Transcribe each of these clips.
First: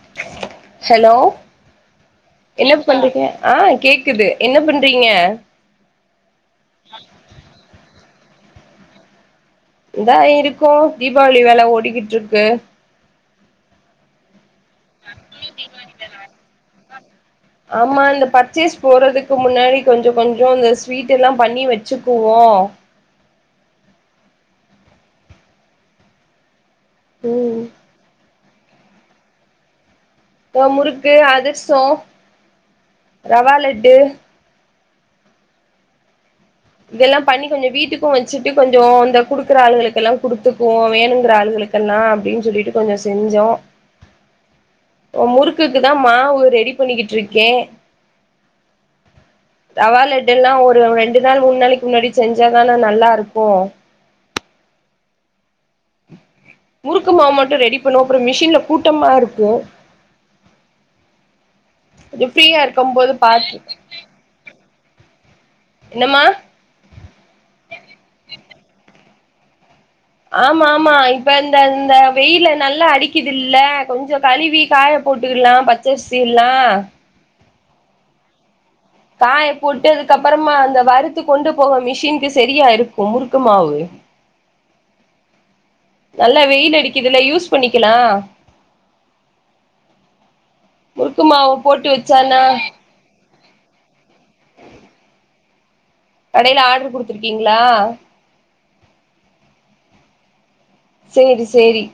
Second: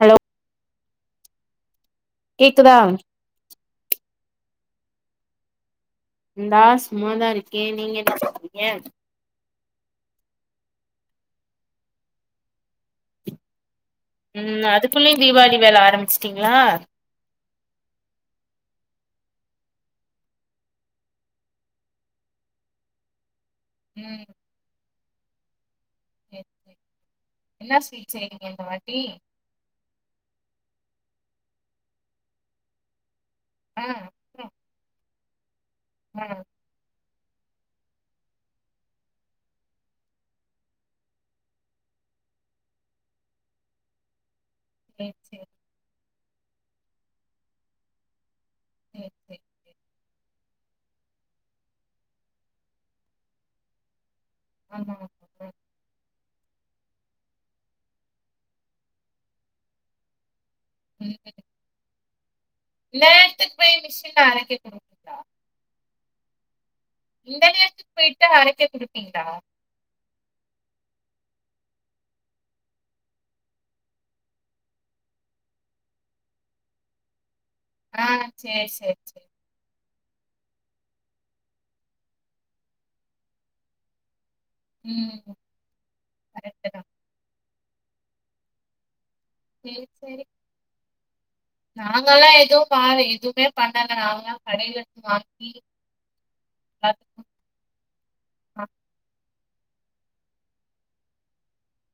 Hello hello என்ன கேக்குதா பண்ட்றிங்க அ கேக்குது என்ன பண்றீங்க நா சும்மாதா இருக்கே நீங்க என்ன பன்றீங்க இந்தா இருக்கோ தீபாவளி வேல ஓடிக்கிட்டு இருக்கு ம் அதுக்குள்ளயு தீவாளி வேல ஆரம்பிச்சிட்டீங்ளா ஆமா இந்த பர்ச்சேஸ் போறதுக்கு முன்னாடி கொஞ்ச கொஞ்ச இந்த ஸ்வீட் எல்லா பண்ணி வச்சிக்குவோ ஆ ம் சேரி சேரி ம் என்ன ஸ்வீட் செய்றீங்க இந்த வாட்டி இப்போ முறுக்கு அதிர்சோ ரவா லட்டு ம் இதெல்லா பண்ணி கொஞ்சோ வீட்டுக்கு வச்சிட்டு கொஞ்சோ இந்த குடுக்குற ஆளுகளுக்கெல்லா குடுத்துக்குவோ வேணுங்கிற ஆளுகளுக்கெல்லா ஆ அப்டின்னு சொல்லிட்டு கொஞ்சோ செஞ்சா சேரி சேரி முறுக்குக்குதா மாவு ரெடி பண்ணிகிற்றுருக்கே சேரி சேரி ரவா லட்டெல்லா ஒரு ரெண்டு நாள் மூணு நாளைக்கி முன்னாடி செஞ்சாதான நல்லா இருக்கு ஆமா அதே முறுக்கு மாவு மட்டு ரெடி பண்ணுவோ அப்புற மிஷின்ல கூட்டமா இருக்கு ம் கொஞ்சோ ஃப்ரீயா இருக்கும் போது இன்நேரத்துக்கு பாத்து போய் மிஷின்ல அரைக்க குடுப்பீங்களா என்னம்மா இந்த நேரதுக்கு போயிட்டு அரைக்க குடுப்பீங்ளா ஆமா ஆமா இப்ப இந்த அந்த வெயிலு நல்லா அடிக்குது இல்ல கொஞ்சோ கழுவி காய போட்டுக்கலா பச்சரிசிலா ஆ சேரி சேரி சேரி காய போட் டதுக்கு அப்புறமா அந்த வறுத்து கொண்டு போக மிஷின்கு சரியா இருக்கு முறுக்கு மாவு ம் நல்லா கரெக்ட்டு வெயில் தா அடிக்குதுல யூஸ் பண்ணிக்கலா சேரி சேரி முறுக்கு மாவு போட்டு நாங்கல்லா வச்சானா எதுவு பாறே எதுவுமே பண்ணல நாங்கலா கடேலருந்து வாங்கி கடையில ஆர்டரு எல்லாத்துக்கு குடுத்துருக்கீங்களா ஆ சேரி சேரி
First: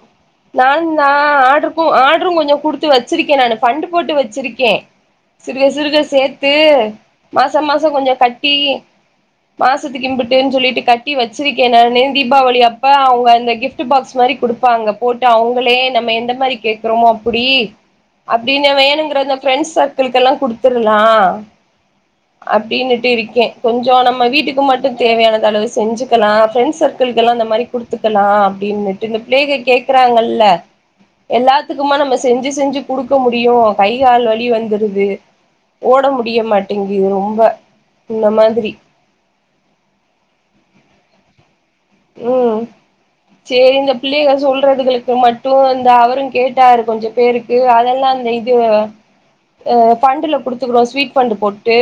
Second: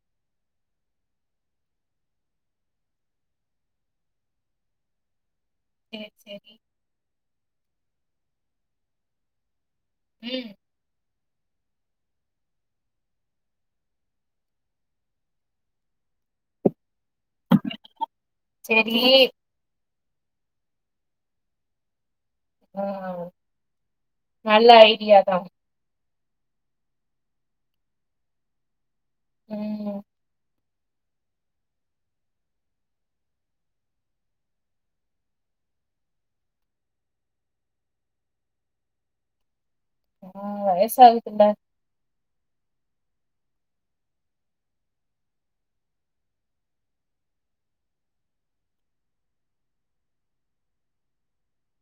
நானு நா ஆர்டருக்கு ஆர்டரு கொஞ்சோ குடுத்து வச்சிருக்கே நானு பண்டு போட்டு வச்சிருக்கே சிருக சிருக சேரி சேத்து சேரி மாச மாச கொஞ்சோ கட்டி மாசத்துக்கு ம் இம்புட்டுன்னு சொல்லிட்டு கட்டி வச்சிருக்கே நானு தீபாவளி அப்ப அவுங்க அந்த கிஃப்ட் கிப்ட் பாக்ஸ் மாரி குடுப்பாங்க போட்டு அவங்களே நம்ம எந்த மாரி கேட் றோம் அப்டி அப்டின்னு சேரி வேணுங்கரத பிரெண்ட்ஸ் சர்க் ஒங்களுக்கெல்லா கொடுத்துருலா ஆ அப்டின்னுட்டு இருக்கே கொஞ்சோ நம்ம வீட்டுக்கு நல்ல மட்டு ஐடியா தான் தேவையானதளவு செஞ்சு க்கலா ப்ரெண்ட்ஸ் சர்க்கிள்க்கெல்லா அ இந்த மாரி குடுத்துக்கலா அப்டின்னுட்டு இந்த பிளேவே ம் கேக்குறாங்கல்ல எல்லாத்துக்குமா நம்ம செஞ்சு செஞ்சு குடுக்க முடியு கை கால் வழி வந்துருது ஓட முடிய மாட்டேங்கிது ரொம்ப முன்ன மாதிரி ம் வயசாகுதுல ஓ சரி இந்த பிள்ளைகள் சொல்றதுகளுக்கு மட்டும் இந்தா அவரும் கேட்டாரு கொஞ்சம் பேருக்கு அதெல்லாம் அந்த இது பண்டல குடுத்துக்கறோம் ஸ்வீட் பண்ட போட்டு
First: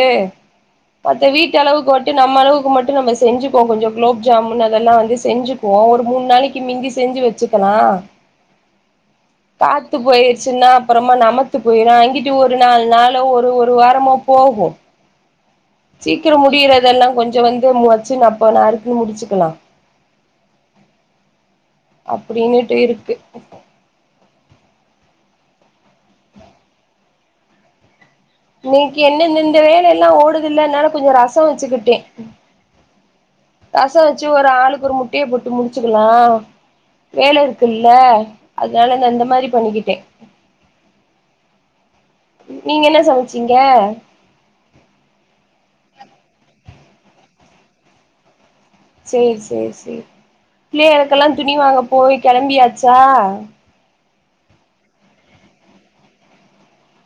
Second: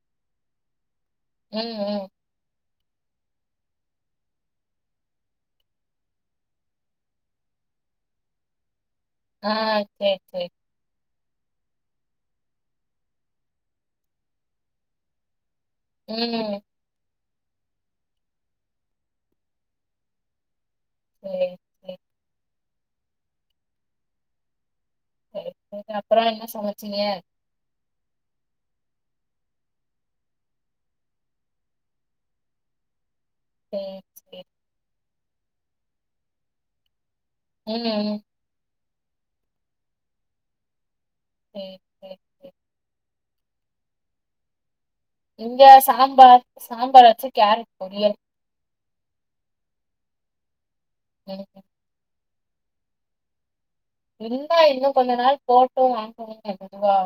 மத்த ம் வீட்டளவுக்கு ம் மட்டு நம்மளவுக்கு மட்டு நம்ம செஞ்சிக்குவோ கொஞ்சோ குலோப் ஜாமுன் அ எல்லாம் வந்து செஞ்சுக்குவோம் ஒரு மூணு நாளைக்கு மிந்தி செஞ்சு வச்சுக்கலாம் ஆ காத்து சரி சரி போயிர்ச்சுன்னா அப்பறோ நம் நமத்து போயிடும் அங்கிட்டு ஒரு நாலு நாளோ ஒரு ஒரு வாரமோ போகும் சீக்கிர ம் முடியிறதெல்லா கொஞ் வந்து முச்சு அப்ப நருக்குன்னு முடிச்சுக்கலாம் இயை அப்டின்னுட்டு இருக்கு சேர் சேரி அப்புற என்ன சமச்சிங்க நீக்கி என்னன்னந்த வேலல்லா ஓடுதுல்ல அதனால கொஞ்ச ரச வச்சுக்கிட்டே சரி ரச வச்சு சரி ஒரு ஆளுக்கு ஒரு முட்டய போட்டு முடிச்சுக்கலா வேல ம் இருக்குல்ல ம் அதனால இந்த அந்த மாதிரி பண்ணிக்கிட்ட சேர் சேர் நீங் என்ன சமச்சீங்க இங்க சாம்பார் சாம்பார் வச்சு கேரட் பொரியல் சேர் சேர் செரி ரி பிள்ளைக்ளுக்கெல்லா ம் துணி வாங்க போய் கிளம்பியாச்சா இன்னா இன்னு கொஞ்ச நாள் போட்டு வாங்கணும் பொதுவா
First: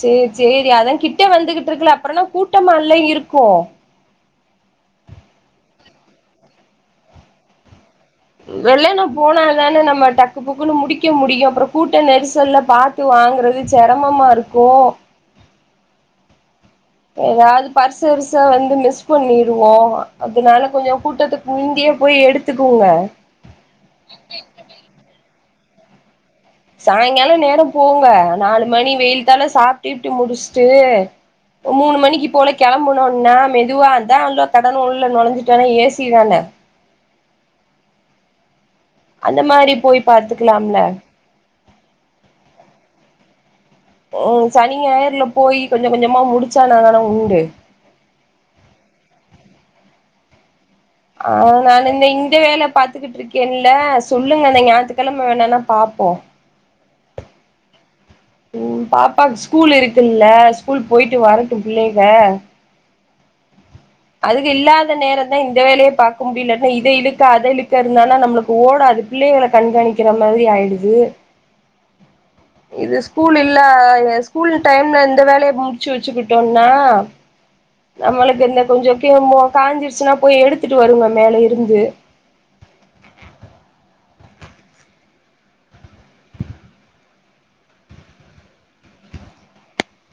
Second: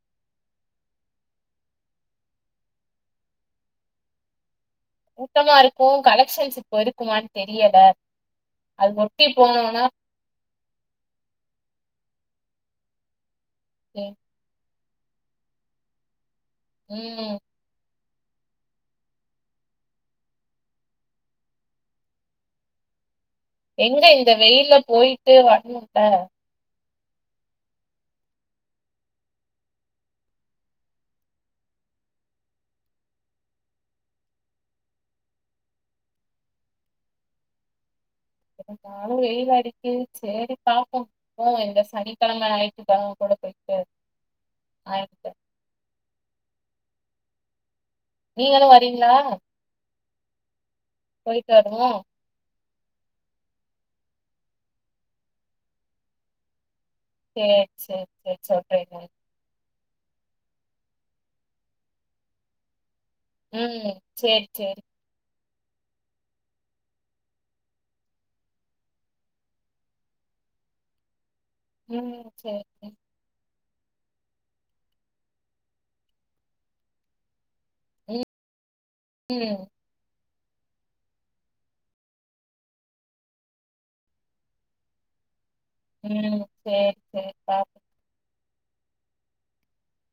சேர் சேரி அதா கிட்ட வந்துகிட்ருக்குல அப்றனா கூட்டமால்லா இருக்கு ஊட்டமா இருக்கு கலெக்ஷன்ஸ் இப்போ இருக்குமானு தெரியல அது வெள்ளன்ன ஒட்டி போனா தான போனோம்னா நம்ம டக்கு போக்குன்னு முடிக்க முடியு அப்ற கூட்ட நெரிச சொல்ல பாத்து வாங்குறது ம் செரமமா இருக்கு ம், எதாவ்து பர்ஸ் சருசா வந்து மிஸ் பண்ணிருவோ அதனால கொஞ்ச கூட்டத்துக்கு முந்தியே போய் எடுத்துக்கோங்க எங்க இந்த வெயில போயிட்டு வருனும்ல சாயங்காலம் நேரம் போங்க நாலு மணி வெயிய் தாழ சாப்டிட்டு முடிச்சுட்டு மூணு மணிக்கு போல கிளம்புனோம்னா மெதுவாதா உள்ளோ கடன் உள்ள நுழஞ்சிட்டோனா ஏ சி தானே இருந்தாலு அந்த வெயில் மாரி அடிக்குது போய் சேரி பாத்துக்கலாம்ல பாப்போம் போவோ இந்த சனிக்கிழம ஞாயித்திக்கிழம ம் சனி ஞாயர்ல போயி கொஞ்சோ கொஞ்சமா முடிச்சா நா தானே உண்டு நீங்களும் வரீங்களா ஆ போயிட்டு நான் வருவோம் இந்த இந்த வேல பாத்து பாத்துக்கிட்டு இருக்கேன்ல சொல்லுங்க இந்த ஞாயித்துக்கெழம வேனுன்னா பாப்போ சேரி சேரி சேரி ம் சொல்றேன் நான் பாப்பாக்கு ஸ்கூல் இருக்குல்ல ஸ்கூல் போயிட்டு வரட்டும் பிள்ளைக ம் சேரி சேரி என்னா இந்த வேலைய பாக்கா முடியலன்ன இத இழுக்க அத இழுக்க இருந்தாலா நம்மளுக்கு ஓடாது பிள்ளைகள கண்காணிக்கிற மாரி மாதி ஆயிடுது ம் சேரி சேரி இது ஸ்கூல் இல்ல ஸ்கூல் டைம்ல இந்த வேலைய முடிச்சி வெச்சுக்கிட்டோனா ம் நம்மளுக்கு இந்த கொஞ்சோ கே மோ காஞ்சிருச்சினா போய் எடுத்துட்டு வருங்க மேல இருந்து ம் சேரி சேரி பாப்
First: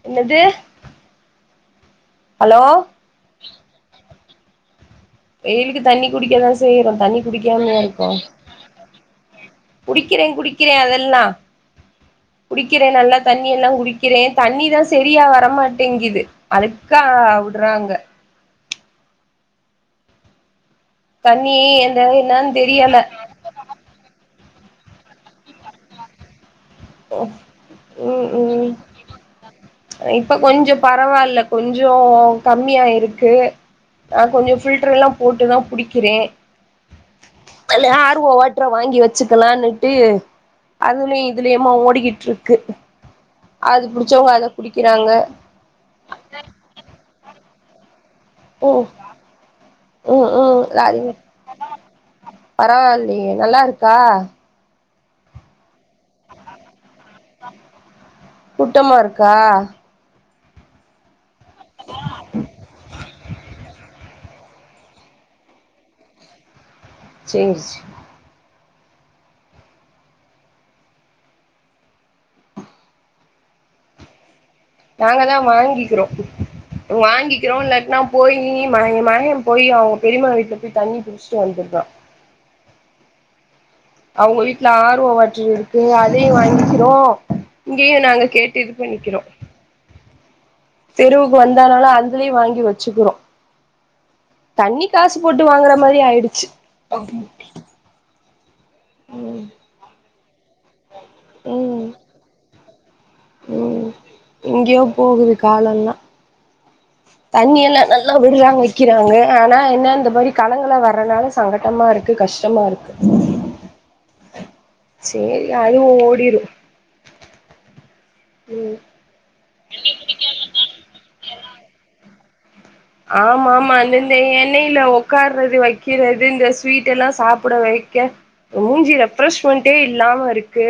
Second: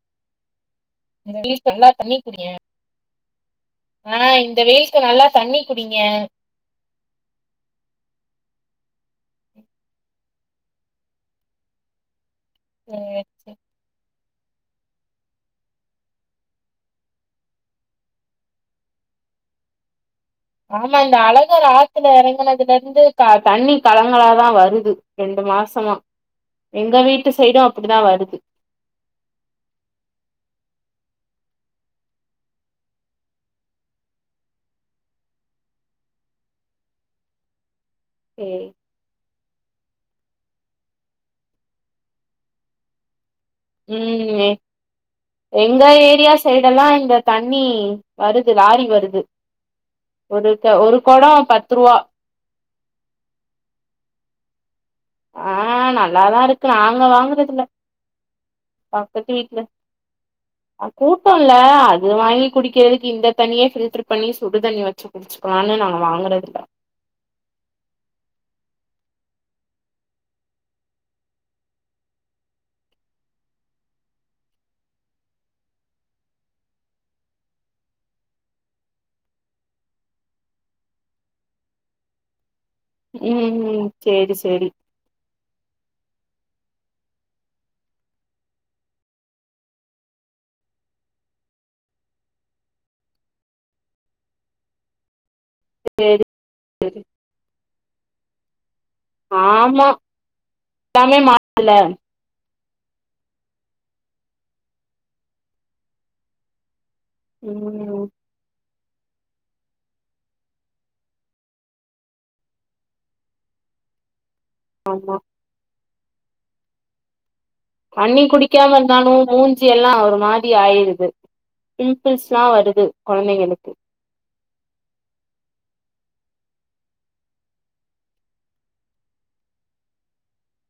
என்னது பீஸ் ஃபுல்லா ஹலோ ஆ இந்த வெயில் வெயிலுக்கு தண்ணி குடிக்காதா செய்யிறோ தண்ணி குடிக்காமயா இருக்கோ குடிக்கிறே குடிக்கிறே அதெல்லா குடிக்கிறே நல்லா சேரி தண்ணி சேரி எல்லா குடிக்கிறேன் தண்ணிதா செரியா வரமாட்டேங்குது அழுக்கா விட்றாங்க ஆமா இந்த தண்ணி அழகர் எந்த ஆத்துல என்னன்னு இறங்குனதுல தெரியல இருந்து தண்ணி களங்களாதா வருது ரெண்டு மாசமா எங்க வீட்டு சைடும் அப்படிதா ம் வருது ம் இப்ப கொஞ்சோ பரவால்ல கொஞ்சோ கம்மியாயிருக்கு நா கொஞ்சோ பில்டர் எல்லா போட்டுதா புடிக்கிறே இல்லனா ஆர்வோ சேரி வாட்டர வாங்கி வெச்சுக்கலான்னு ட்டு அதுலயு இதுலயுமா ஓடிக்கிட்டுட்ருக்கு ம் எங்க ஏரியா சைட்டேல்லா இந்த தண்ணி வருது லாரி ம் வருது ம் ஒரு த ஒரு குடோ பத்து ரூபா பரவால்லையே நல்லா இருக்கா ஆ நல்லாதா இருக்கு நாங்க வாங்கறதில்ல கூட்டமா இருக்கா கூட்டோ இல்ல அது வாங்கி குடிக்கிறதுக்கு இந்த தண்ணியே பில்டர் பண்ணி சுடு தண்ணி வச்சு குடிச்சுக்கலான்னு நாங்க வாங்குறதுல்ல செர் செர் நாங்க தா வாங்கிக்கிறோ வாங்கிக்கிறோ இல்லாட்டினா போயி மக மகேன் போய் அவுங்க பெரியம்மா வீட்டுல போய் தண்ணி புடிச்சிட்டு வந்துட்றான் ம் சேரி அவுங்க வீட்டுல சேரி ஆர் ஓ வாட்டர் இருக்கு அதயு வாங்கி கிறோ இங்கேயு நாங்க கேட்டு இது பண்ணிக்கிறோ தெருவுக்கு வந்தானாலு அதுலயு வாங்கி வெச்சுக்கிறோ தண்ணி காசு போட் டு வாங்குற மாரி ஆயிடுச்சு ம் ஆமா [inaudible] லாமே [inaudible] ம் ம் எங்கேயோ போகுது காலோல்லா தண்ணி எல்லா ம் நல்லா விடுறாங்க க்கிறாங்க ஆனா என்ன இந்த மாரி கலங்கலா வர்றனால சங்கட்டமா இருக்கு கஷ்டமாருக்கு ஆமா சேரி அது ஓடிடு தண்ணி குடிக்காம இருந்தாலு மூஞ்சி எல்லா ஒரு மாதி ஆயிடுது பிம்பிள்ஸ்லா வரு ஆமாமா இந்தந்த எண்ணெயில உக்காறது வைக் கிறது இந்த ஸ்வீட் எல்லா சாப்புட வைக்க மூஞ்சி ரெப்ரெஷ்மெண்டே இல்லாம ருக்கு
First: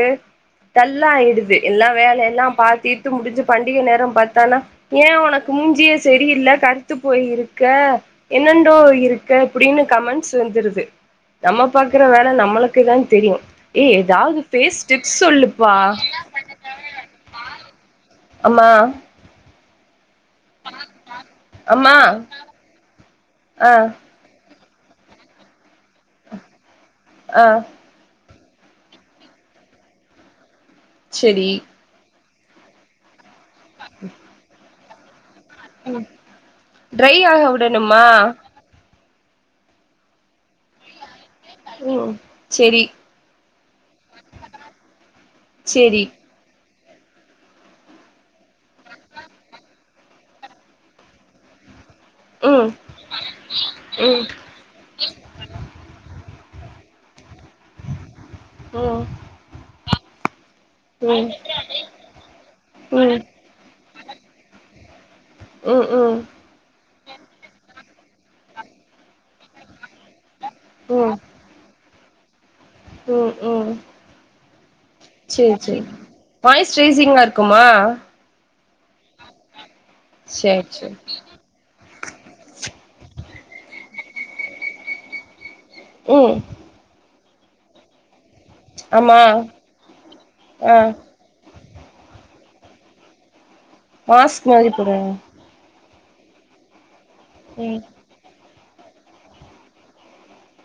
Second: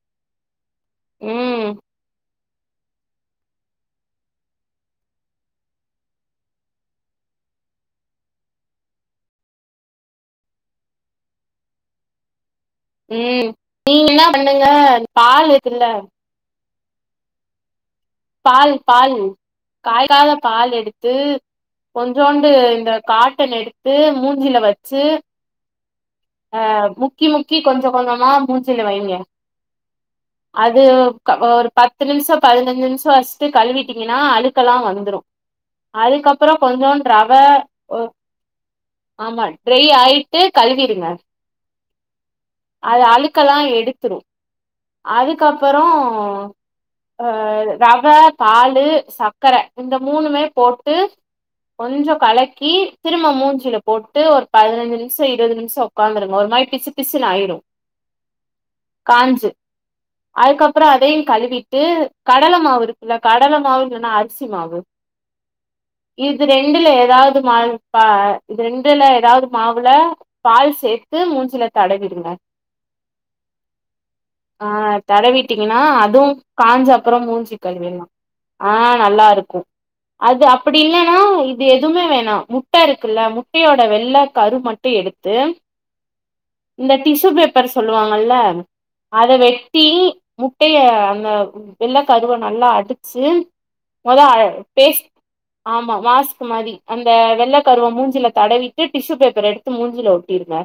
டல்லா ஆயிடுது ம் எல்லா வேலையெல்லா பாத்தீட்டு முடிஞ்சு பண்டிகை நேரம் பாத்தானா ஏ உனக்கு மூஞ்சியே சரியில்ல கரு த்து போயிருக்க என்னன்டோ இருக்க இப்புடின்னு கமெண்ட்ஸ் வந்துருது நம்ம பாக்குற வேல நம்மளுக் க்குதா தெரியு ம் ஏ நீங்க என்ன எதாவது பண்ணுங்க ஃபேஸ் டிப்ஸ் பால் சொல்லுப்பா இருக்குல்ல அம்மா பால் பால் காய் க்காத பால் எடுத்து அம்மா கொஞ்சோண்டு இந்த காட்டன் ஆ எடுத்து மூஞ்சில வச் சு அ முக்கி ஆ முக்கி கொஞ்சோ கொஞ்சமா மூச்சில வைங்க அது ஒரு ப செரி ஒரு பத்து நிமிஷொ பதினஞ்சு நிமிஷொ வச்சுட்டு கழுவிட்டீங்கன்னா அழுக்கெல்லா வந் துரு அதுக்கப்பறொ கொஞ்சோண்டு ட்ரை ரவ ஆக ஒ விடணுமா ஆமா ட்ரை ஆயிட்டு கழுவிடுங்க. ம் செரி க்கல்லா எடுத்துரு அதுக்கப்பறொ செரி ஆ ரவ பாலு சக்கர இந்த மூணுமே போட்டு கொஞ்சொ ம் கலக்கி திரும்ப மூஞ்சியில போட்டு ம் ஒரு பதினஞ்சு நிமிஷொ இருவது நிமிஷொ உக்காந்துரு ஒரு மாரி பிசு பிசுனு ஆயிடு ம் காஞ்சு அதுக்கப்பறொ ம் அதையு ம் கழுவிட்டு கடல மாவு இருக்குல்ல ம் கடல மாவு இல்லன்னா அரிசி மாவு இது ரெண்டுல எதாவ்து மான் பா இது ரெண்டுல எதாவ்து மாவுல பால் ம் ம் சேர்த்து மூஞ்சில தடவிடுங்க ம் ம் ஆ சேரி சேரி தடவிட்டீங்கன்னா அதுவு காஞ்ச அப்பறொ மாய்ஸ்ட்ரைசிங்கா மூஞ்சி இருக்குமா கழுவியர்ல்லா ஆ நல்லா இருக்கு அது சேரி அப்படி சேரி இல்லன்னா இது எ எதுவுமே வேணா முட்ட இருக்குல்ல முட்டையோட வெள்ள கரு மட்டு எடுத்து ம் டிஷு பேப்பர் சொல்லுவாங்கல ஆமா அத வெட்டி ஆ முட்டைய அந்த ம் வெள்ள கருவ நல்லா அடிச்சு மொத அ மாஸ்க் மாரி பேஸ்ட் போடுங்க ஆமாம் மாஸ்க் மாரி அந்த வெள்ள ம் கருவ மூஞ்சில தடவிட்டு டிஷ்யூ பேப்பர் எடுத்து மூஞ்சில ஒட்டிடுங்க.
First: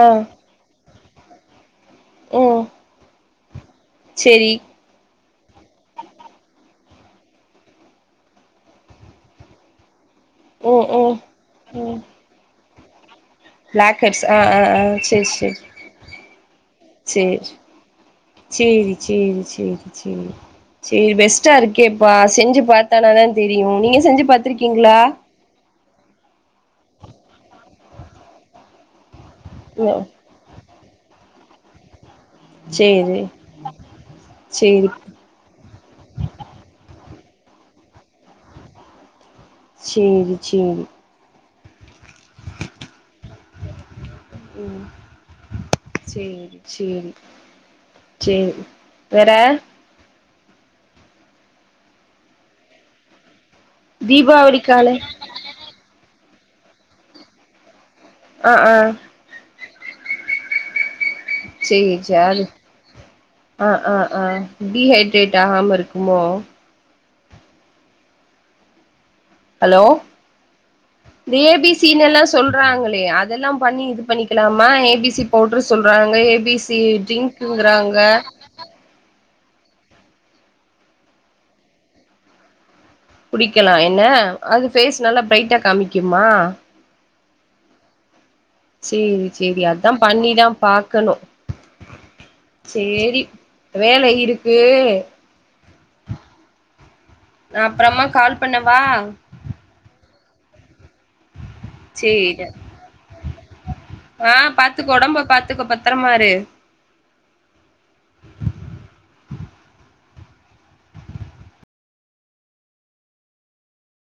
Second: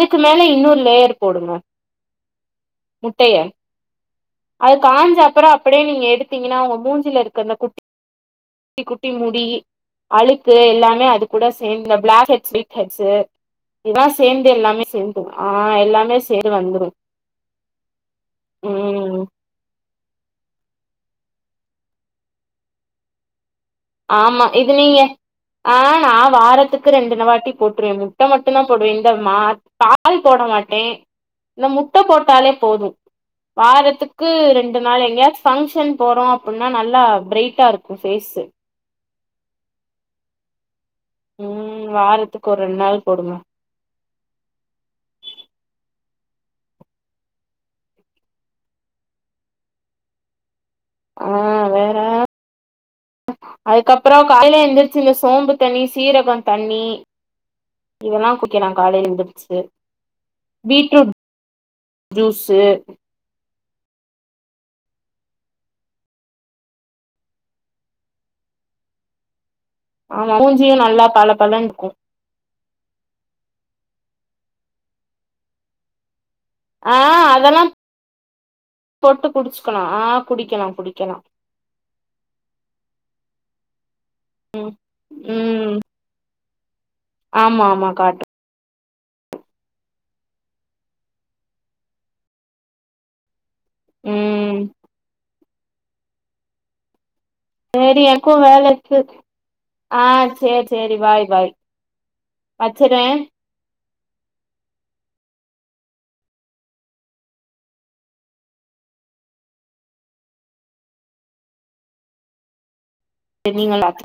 ஆ மேல இன்னொரு லேயர் போடுங்க ம் ட்டய சேரி அது காஞ்சா ப்பறொ அப்படியே நீங்க எடுத்தீங்கன்னா உங்க மூஞ்சில இருக்க அந்த குட்டி [inaudible] குட்டி குட்டி முடி அழுக்கு ம் எல்லாமே ம் அது கூட சேந் இந்த ம் black heads white heads black இதா ஹெட்ஸ் ஆ சேர்ந்து ஆ ஆ எல்லாமே சேர்ந்து சேரி ஆ எல்லாமே சேர் [inaudible] வந்துடு ஏஜ் சேரி சேரி சேரி சேரி சேரி ஃபெஸ்ட்டா இருக்கேப்பா செஞ்சு பாத்தானாதா தெரியு நீங்க செஞ்சு ஆமா இது பாத்திருக்கீங்ளா? நீங்க ஆ நா வாரத்துக்கு ரெண்டுண வாட்டி போட்டுருவே முட்ட மட்டுந்தா போடுவேன் இந்த மா நோ பால் போட மாட்டே இந்த முட்ட போட் டாலே போது சேரி வாரத்துக்கு ரெண்டு சேரி நாள் எங்கேயாச்சு ஃபங்க்ஷன் போறோ அப்டின்னா நல்லா பிரைட்டா இருக்கு ஃபேஸு செரி செரி ம் வாரத்துக்கு ஒர் ரெண்டு நாள் போடுங்க ம் சேரி சேரி சேரி வேற ஆ வேற அதுக்கப்றோ காலயில தீபாவளிக்கான எந்திரிச்சி இந்த சோம்பு தண்ணி சீரகோ தண்ணி இதெல்லா ஆ குடிக்கலா ஆ காலையில எந்திருச்சி பீட்ரூட் செ ஜானு ஜூஸு ஆ ஆ ஆ டீஹைட்ரேட் ஆகாம இருக்குமோ அலோ ஆமா மூஞ்சியு நல்லா பள இந்த ஏ பளன்னு பி இருக்கு சி ன்னெல்லா சொல்றாங்களே அதெல்லா பண்ணி இது பண்ணிக்கலாமா ஏ பி சி போட்ற சொல்றாங்க ஏ பி பிசி ஆ ட்ரிங்க்குங்றாங்க குடிச்க்லா ஆ குடிக்கலா குடிக்கலா குடிக்கலா என்ன அது ம் பேஸ் நல்லா பிரைட்டா ம் காமிக்குமா ஆமா ஆமா காட்டு செரி செரி அதா பண்ணிதா பாக்கனு செரி வேலை இருக்கு ம் நா செரி அப்றமா என்க்கு கால் பண்ணவா வேலருக்கு ஆ செரி செரி பாய் பாய் சேரி வச்சறே ஆ பாத்துக்கோ ஒடம்ப பாத்துக்கோ பத்தரமாரு செரிங்களா